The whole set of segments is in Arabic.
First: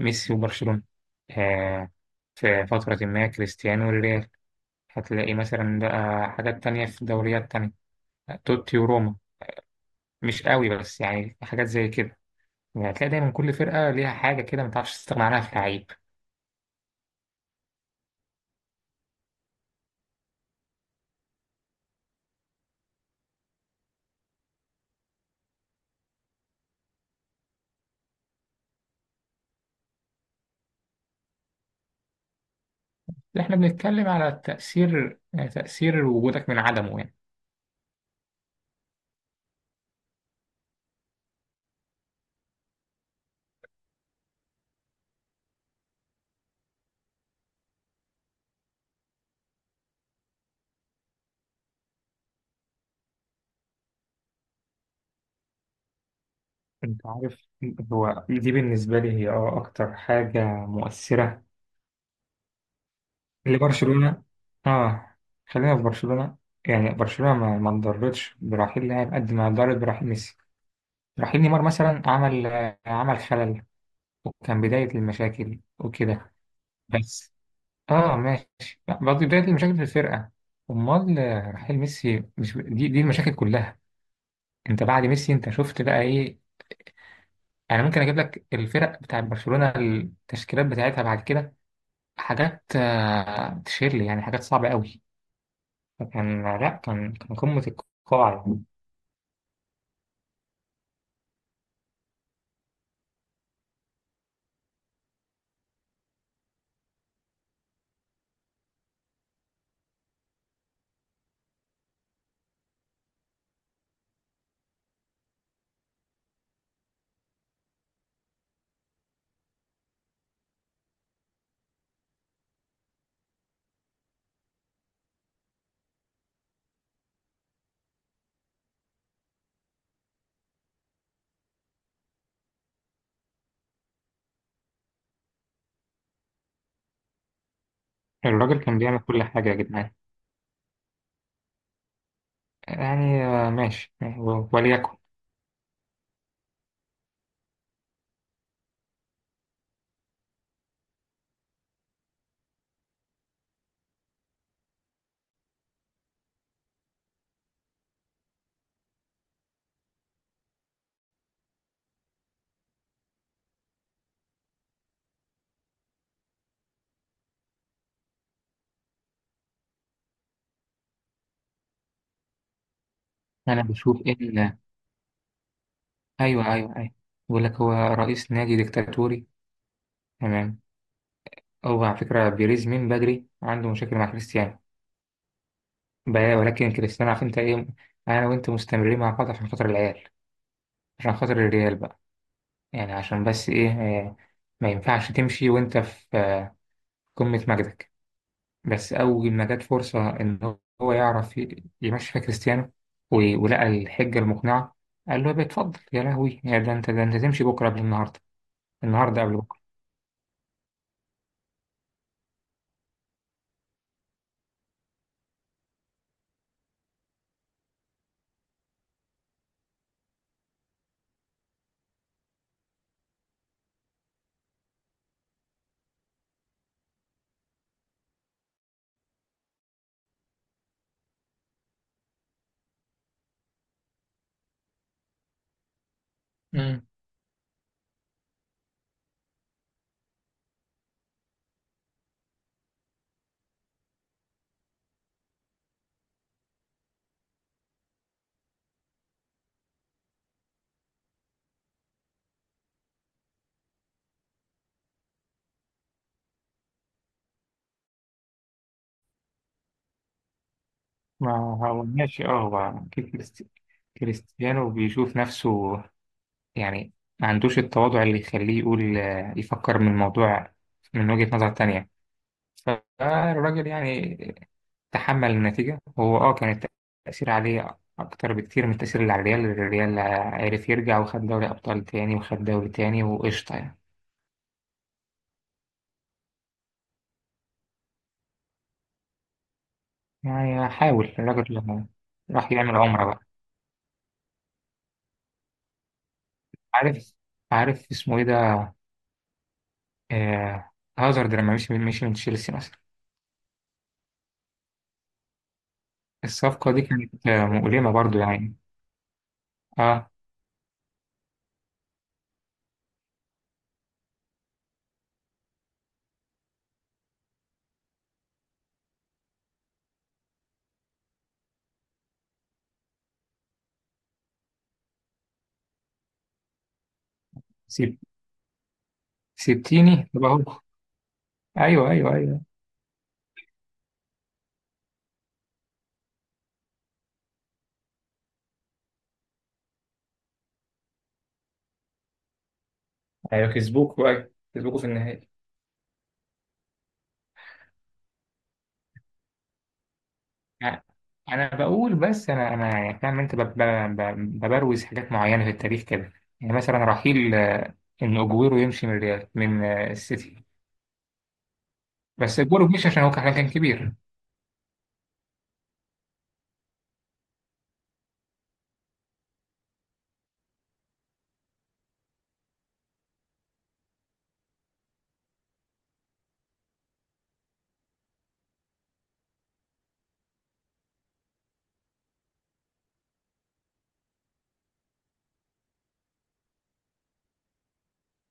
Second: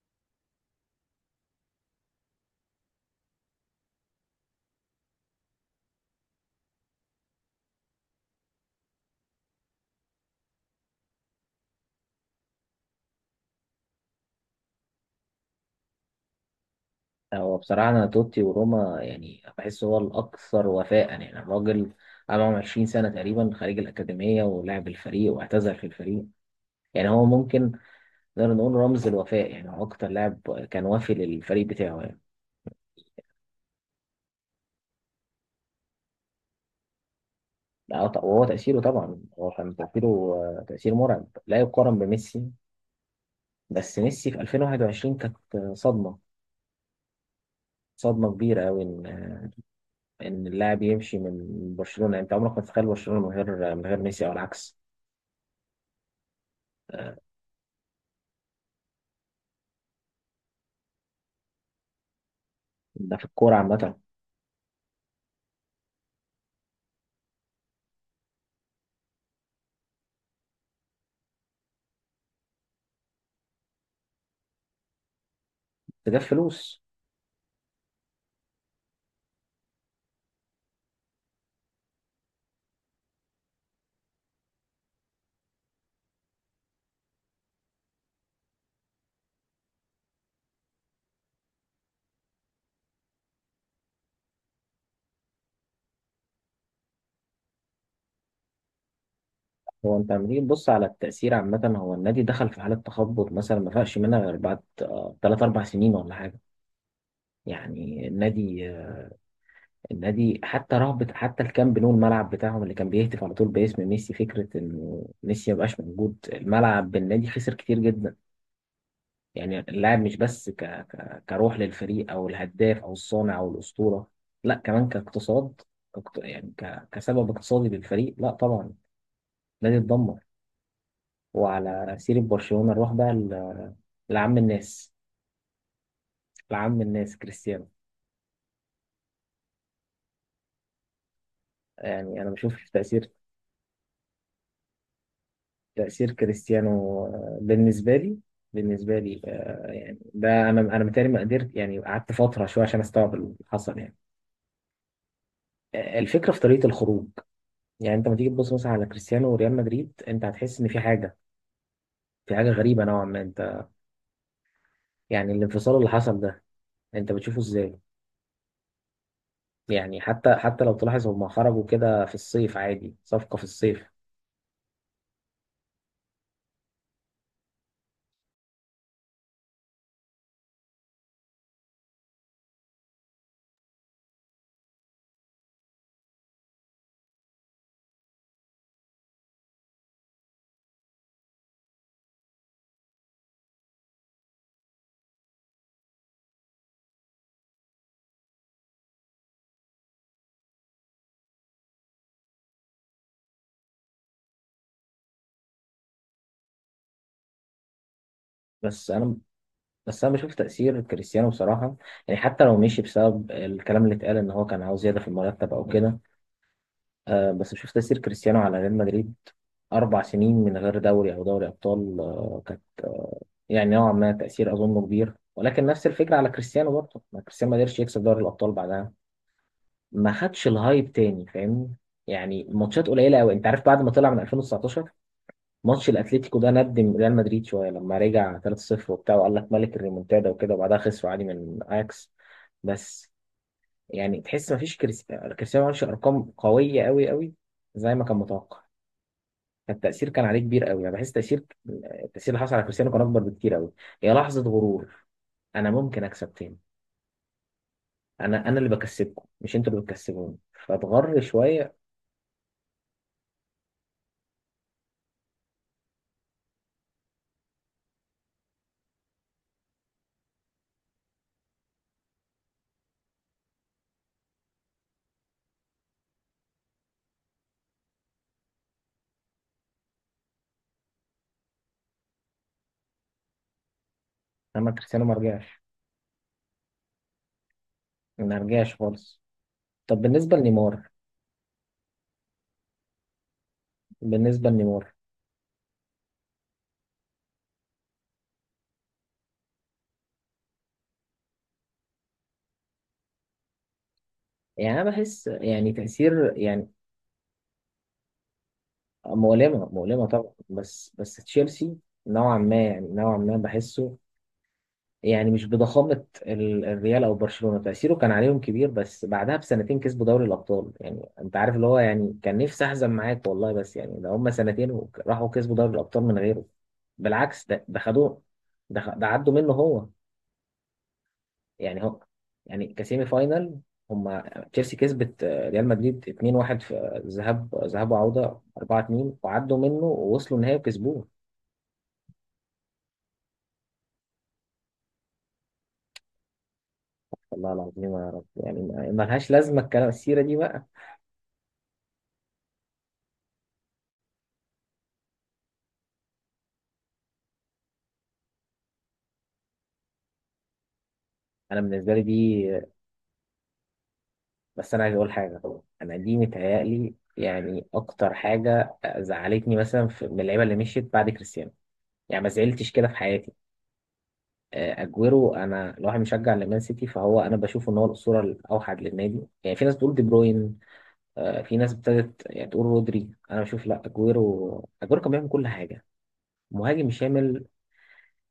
ميسي وبرشلونة. آه، في فترة ما كريستيانو والريال. هتلاقي مثلا بقى حاجات تانية في دوريات تانية، توتي وروما، مش قوي بس يعني حاجات زي كده. يعني هتلاقي دايما كل فرقة ليها حاجة كده ما تعرفش تستغنى عنها في لعيب. هو بصراحة أنا توتي وروما يعني بحس هو الأكثر وفاء، يعني الراجل قعد معاهم 20 سنة تقريبا خارج الأكاديمية ولعب الفريق واعتزل في الفريق. يعني هو ممكن نقدر نقول رمز الوفاء، يعني هو أكتر لاعب كان وافي للفريق بتاعه يعني. احنا بنتكلم على تأثير، تأثير وجودك من عدمه يعني. لا وهو تأثيره طبعا، هو كان تأثيره تأثير مرعب لا يقارن بميسي. بس ميسي في 2021 كانت صدمة، صدمة كبيرة أوي إن إن اللاعب يمشي من برشلونة. يعني أنت عمرك ما تتخيل برشلونة من غير من غير ميسي أو العكس. انت آه، عارف، هو دي بالنسبة لي هي اه أكتر حاجة مؤثرة ده في الكورة عامة. لبرشلونة. اه، خلينا في برشلونة. يعني برشلونة ما انضرتش برحيل لاعب قد ما انضرت برحيل ميسي. رحيل نيمار مثلا عمل، عمل خلل، وكان بداية المشاكل جاب وكده. فلوس. بس اه ماشي، برضه بداية المشاكل في الفرقة. امال رحيل ميسي مش دي المشاكل كلها؟ انت بعد ميسي انت شفت بقى ايه؟ انا ممكن اجيب لك الفرق بتاع برشلونة، التشكيلات بتاعتها بعد كده، حاجات تشير لي، يعني حاجات صعبة قوي. فكان لا كان قمة القاع يعني. هو انت لما تيجي تبص على التأثير عامة، هو النادي دخل في حالة تخبط مثلا ما فاقش منها غير بعد تلات أربع سنين ولا حاجة. يعني النادي النادي حتى رهبة، حتى الكامب نو الملعب بتاعهم اللي كان بيهتف على طول باسم ميسي، فكرة إنه ميسي مبقاش موجود الملعب بالنادي خسر كتير جدا. يعني اللاعب مش بس كروح للفريق أو الهداف أو الصانع أو الأسطورة، لا كمان كاقتصاد، كسبب اقتصادي للفريق. لا طبعا النادي اتدمر. وعلى سيرة برشلونة نروح بقى لعم الناس، لعم الناس كريستيانو. الراجل كان بيعمل كل حاجة يا جدعان. يعني أنا بشوف تأثير، يعني ماشي يعني، وليكن. تأثير كريستيانو بالنسبة لي. بالنسبة لي يعني ده أنا متهيألي ما قدرت، يعني قعدت فترة شوية عشان أستوعب اللي حصل يعني. الفكرة في طريقة الخروج. يعني أنت لما تيجي تبص مثلا على كريستيانو وريال مدريد أنت هتحس إن في حاجة، في حاجة غريبة نوعا ما. أنت يعني الانفصال اللي حصل ده أنت بتشوفه إزاي؟ يعني حتى لو تلاحظ هما خرجوا كده في الصيف، عادي صفقة في انا الصيف. بشوف ان، ايوه ايوه ايوه، بيقول لك هو رئيس نادي ديكتاتوري. تمام. هو على فكره بيريز من بدري عنده مشاكل مع كريستيانو. ولكن كريستيانو، عارف انت ايه، انا وانت مستمرين مع بعض عشان خاطر العيال، عشان خاطر الريال بقى. يعني عشان بس ايه، ما ينفعش تمشي وانت في، قمه مجدك. بس اول ما جت فرصه ان هو يعرف يمشي فيها كريستيانو، ولقى الحجه المقنعه، قال له يا بيه اتفضل، يا لهوي يا ده انت ده انت تمشي بكره قبل النهارده، بس انا النهارده قبل بس انا بشوف تأثير كريستيانو بصراحة. يعني حتى لو مشي بسبب الكلام اللي اتقال ان هو كان عاوز زيادة في المرتب او كده، آه بس بشوف تأثير كريستيانو على ريال مدريد. اربع سنين من غير دوري او دوري ابطال، آه كانت آه يعني نوعا ما تأثير اظنه كبير. ولكن نفس الفكرة على كريستيانو برضه، ما كريستيانو ما قدرش يكسب دوري الابطال بعدها، ما خدش الهايب تاني، فاهمني؟ يعني ماتشات قليلة قوي انت عارف، بعد ما طلع من 2019 ماتش الاتليتيكو ده بكره. ندم ريال مدريد شويه لما رجع 3-0 وبتاع، وقال لك ملك الريمونتادا وكده، وبعدها خسروا عادي من اياكس. بس يعني تحس مفيش كريستيانو ما عملش ارقام قويه قوي قوي زي ما كان متوقع. فالتاثير كان عليه كبير قوي، انا بحس تاثير، التاثير اللي حصل على كريستيانو كان اكبر بكتير قوي. هي لحظه غرور، انا ممكن اكسب تاني، انا اللي بكسبكم مش انتوا اللي بتكسبوني، فاتغر ما شويه. هو ماشي، اه هو أكيد كريستيانو بيشوف نفسه. يعني ما عندوش التواضع اللي يخليه يقول، يفكر من الموضوع من وجهة نظر تانية. فالراجل يعني تحمل النتيجة، هو اه كان التأثير عليه أكتر بكتير من التأثير اللي على الريال. الريال عرف يرجع وخد دوري أبطال تاني وخد دوري تاني وقشطة يعني. اما كريستيانو ما رجعش، ما رجعش خالص. طب بالنسبه يعني لنيمار، حاول الراجل لما راح يعمل عمرة بقى. بالنسبه لنيمار عارف، عارف اسمه ايه ده، آه، هازارد لما مشي، من تشيلسي مثلا. يعني انا بحس يعني تأثير يعني. الصفقة دي كانت مؤلمة برضو يعني. مؤلمة، مؤلمة اه. طبعا، بس تشيلسي نوعا ما، يعني نوعا ما بحسه. يعني مش بضخامة الريال او برشلونة، تأثيره كان عليهم كبير بس بعدها بسنتين كسبوا دوري الابطال. يعني انت عارف اللي هو يعني كان نفسي احزن معاك والله، بس يعني ده هم سنتين وراحوا كسبوا دوري الابطال من غيره. بالعكس ده ده سيب، خدوه، ده عدوا منه هو. سبتيني طب اهو. يعني ايوه هو ايوه ايوه يعني كسيمي فاينال، هما تشيلسي كسبت ريال مدريد 2-1 في ذهاب، ذهاب وعودة 4-2، وعدوا منه ووصلوا النهائي وكسبوه. ايوه، كسبوك بقى، كسبوكوا في النهائي. والله العظيم يا رب، يعني ما ما لهاش لازمة الكلام السيرة دي بقى. يعني انا بقول بس، انا انا يعني فاهم انت ببروز حاجات معينة في التاريخ كده. يعني مثلا رحيل ان اجويرو يمشي من ريال من السيتي. أنا بالنسبة لي بس دي، اجويرو مش عشان هو كان كبير. بس أنا عايز أقول حاجة. أنا دي متهيألي يعني أكتر حاجة زعلتني مثلا في من اللعيبة اللي مشيت بعد كريستيانو، يعني ما زعلتش كده في حياتي. اجويرو، انا لو واحد مشجع لمان سيتي فهو انا بشوف ان هو الاسطوره الاوحد للنادي. يعني في ناس بتقول دي بروين، في ناس ابتدت يعني تقول رودري، انا بشوف لا، اجويرو، اجويرو كان بيعمل كل حاجه. مهاجم شامل،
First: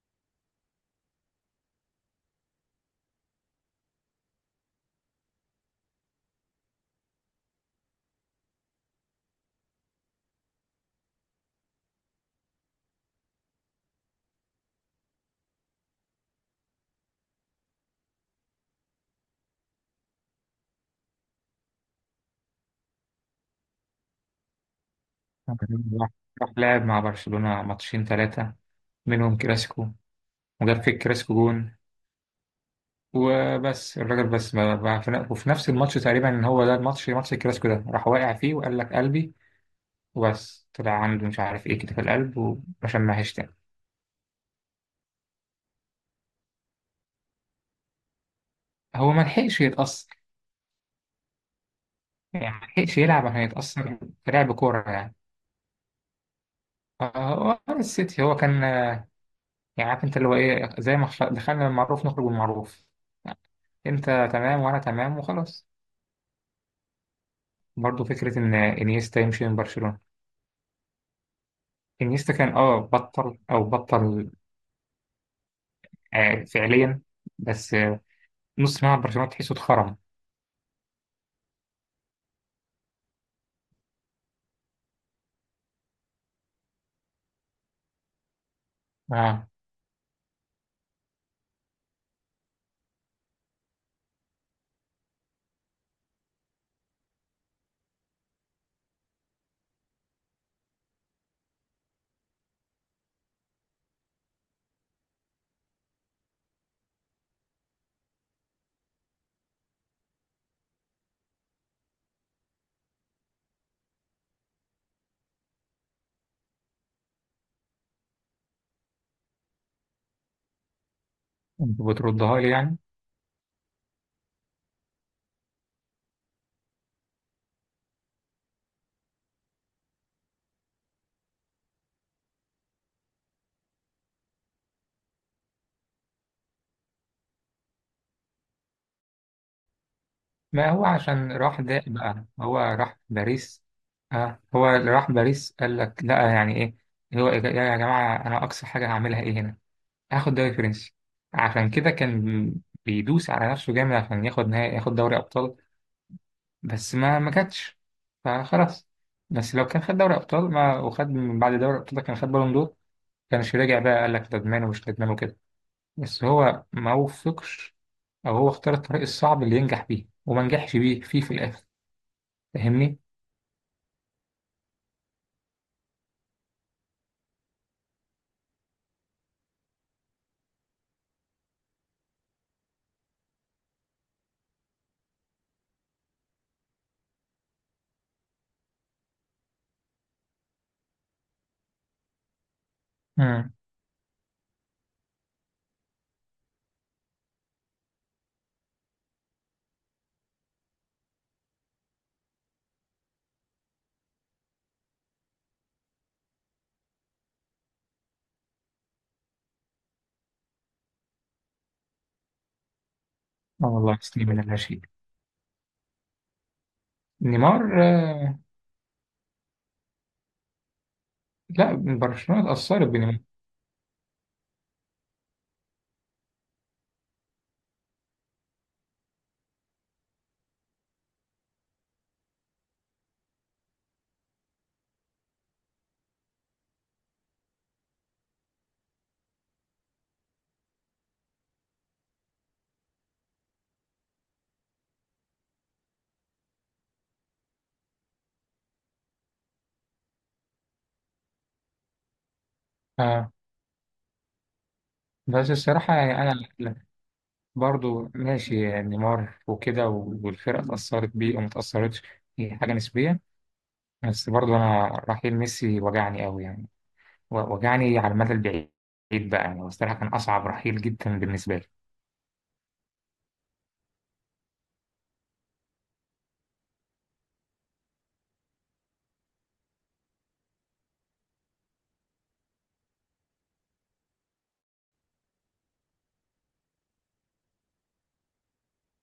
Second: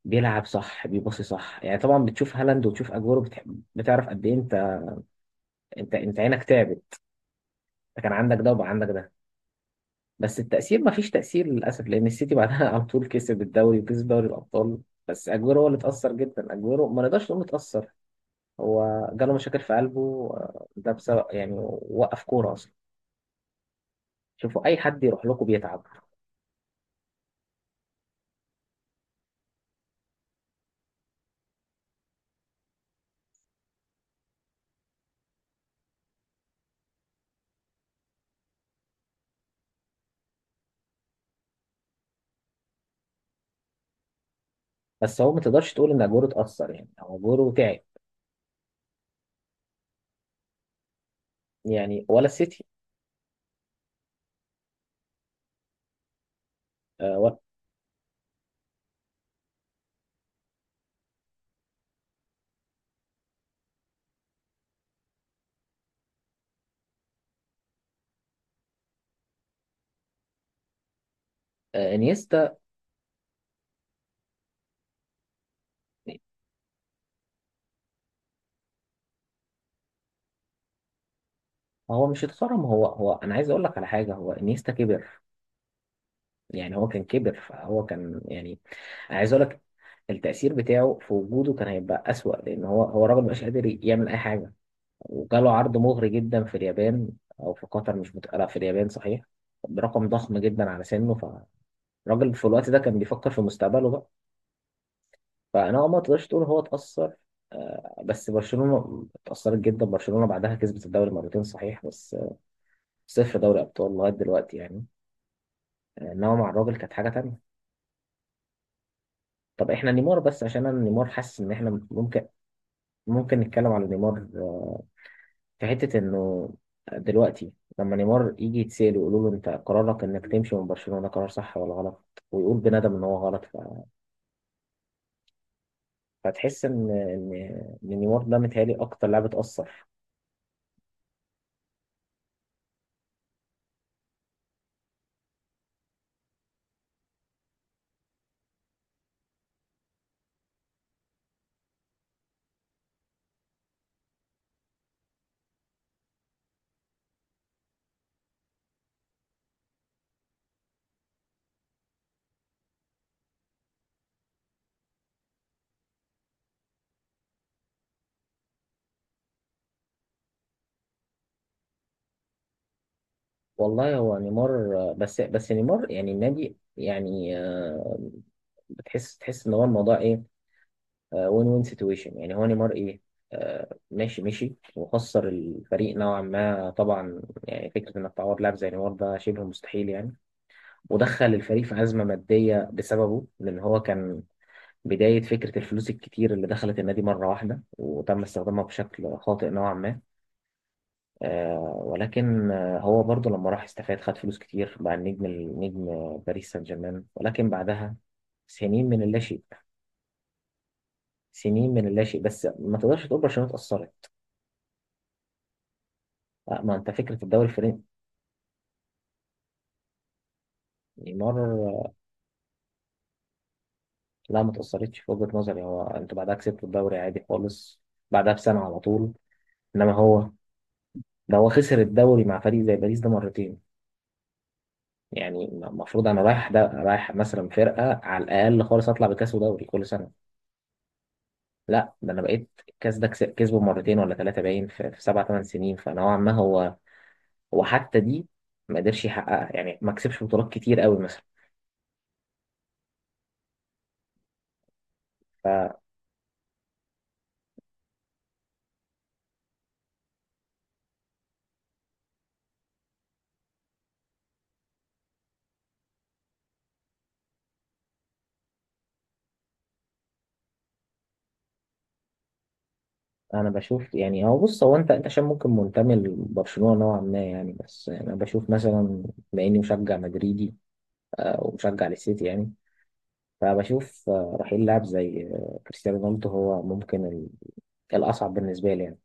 بيلعب صح، بيباصي صح. يعني طبعا بتشوف هالاند وتشوف اجويرو بتعرف قد ايه انت، انت عينك تعبت. انت كان عندك ده وبقى عندك ده. بس التأثير ما فيش تأثير للأسف، لأن السيتي بعدها على طول كسب الدوري وكسب دوري الأبطال. بس أجويرو هو اللي اتأثر جدا. أجويرو ما نقدرش نقول اتأثر، هو جاله مشاكل في قلبه ده بسبب يعني، وقف كورة أصلا. شوفوا أي حد يروح لكم بيتعب. راح، راح لعب مع برشلونة ماتشين ثلاثة، منهم كلاسيكو، وجاب في الكلاسيكو جون. وبس الراجل بس في وفي نفس الماتش تقريبا، ان هو ده الماتش، ماتش الكلاسيكو ده، راح واقع فيه وقال لك قلبي. وبس طلع عنده مش عارف ايه كده في القلب، وعشان ما تاني. بس هو ما تقدرش تقول ان اجوره اتاثر، يعني هو اجوره تعب، هو ما لحقش يتأثر، يعني ولا يعني السيتي ما لحقش يلعب عشان يتأثر، في لعب كورة يعني. ولا. هو السيتي هو كان، يعني عارف انت اللي هو ايه، زي ما دخلنا المعروف نخرج بالمعروف. انت تمام وانا تمام وخلاص. برضو فكرة ان انيستا يمشي من برشلونة. انيستا كان انيستا، اه بطل او بطل، فعليا. بس نص ملعب برشلونة تحسه اتخرم. هو مش اتخرم، هو انا عايز اقول لك على حاجه، هو انيستا كبر. يعني هو كان كبر فهو كان يعني، عايز اقول اه. لك التأثير بتاعه في وجوده كان هيبقى أسوأ لأن هو الراجل مبقاش قادر يعمل أي حاجة. وجاله عرض مغري جدا في اليابان أو في قطر، مش مت... لا في اليابان صحيح، برقم ضخم جدا على سنه. فالراجل في الوقت ده كان بيفكر في مستقبله بقى. فانا هو ما تقدرش تقول هو اتأثر. بس برشلونة اتأثرت جدا، برشلونة بعدها كسبت الدوري مرتين صحيح بس صفر دوري أبطال لغاية دلوقتي يعني. إنما مع الراجل كانت حاجة تانية. طب إحنا نيمار بس، عشان أنا نيمار حاسس إن انت إحنا ممكن، بتردها لي يعني. ممكن نتكلم عن نيمار. في حتة إنه دلوقتي لما نيمار يجي يتسأل ويقولوا له أنت قرارك إنك تمشي من برشلونة قرار صح ولا غلط، ويقول بندم إن هو غلط. فتحس إن إن نيمار ده متهيألي أكتر لاعب اتأثر. ما هو عشان راح ده بقى، هو راح باريس. اه، هو اللي راح باريس قال لك لا، يعني ايه هو، إيه يا يا جماعة، انا اقصى حاجة هعملها ايه هنا؟ هاخد دوري فرنسي. عشان كده كان بيدوس على نفسه جامد عشان ياخد نهائي، ياخد دوري ابطال. بس ما كانتش، فخلاص. بس لو كان خد دوري ابطال، ما وخد من بعد دوري الابطال ده كان خد بالون دور، كانش راجع بقى قال لك ندمان ومش ندمان وكده. بس هو ما وفقش، او هو اختار الطريق الصعب اللي ينجح بيه وما نجحش بيه فيه في الاخر. فاهمني؟ والله هو نيمار، بس نيمار يعني النادي يعني بتحس، تحس ان هو الموضوع ايه، وين سيتويشن. يعني هو نيمار ايه، ماشي وخسر الفريق نوعا ما طبعا. يعني فكره انك تعوض لاعب زي نيمار ده شبه مستحيل يعني. ودخل الفريق في ازمه ماديه بسببه، امم. لان هو كان بدايه فكره الفلوس الكتير اللي دخلت النادي مره واحده وتم استخدامها بشكل خاطئ نوعا ما. ولكن هو برضه لما راح استفاد، خد فلوس كتير، بقى النجم، النجم باريس سان جيرمان. ولكن بعدها سنين من اللاشيء، سنين من اللاشيء بس ما تقدرش تقول برشلونة اه والله اتأثرت. تسليم من لا شيء. لا ما انت فكرة الدوري الفرنسي، نيمار آه. نيمار. لا، برشلونة اتأثرت بنيمار. لا ما اتأثرتش في وجهة نظري، هو انتوا بعدها كسبتوا الدوري عادي خالص، بعدها بسنة على طول. انما هو ده، هو خسر الدوري مع فريق زي باريس ده مرتين. يعني المفروض انا رايح ده، رايح مثلا فرقة على الاقل خالص اطلع بكاس ودوري كل سنة. لا ده انا بقيت الكاس ده كسبه مرتين ولا ثلاثه باين في, في سبع ثمان سنين، فنوعا ما هو، هو حتى دي ما قدرش يحققها. يعني ما كسبش بطولات كتير قوي مثلا. آه بس فانا الصراحة يعني أنا لا، برضو ماشي يعني نيمار وكده والفرقة اتأثرت بيه وما اتأثرتش، هي حاجة نسبية. بس برضو أنا رحيل ميسي وجعني أوي يعني، وجعني على المدى البعيد بقى. يعني الصراحة كان أصعب رحيل جدا بالنسبة لي. بشوف يعني، هو بص هو انت عشان ممكن منتمي لبرشلونه نوعا ما يعني، بس يعني انا بشوف مثلا، بما اني مشجع مدريدي ومشجع للسيتي يعني، فبشوف رحيل لاعب زي كريستيانو رونالدو هو ممكن الاصعب بالنسبه لي يعني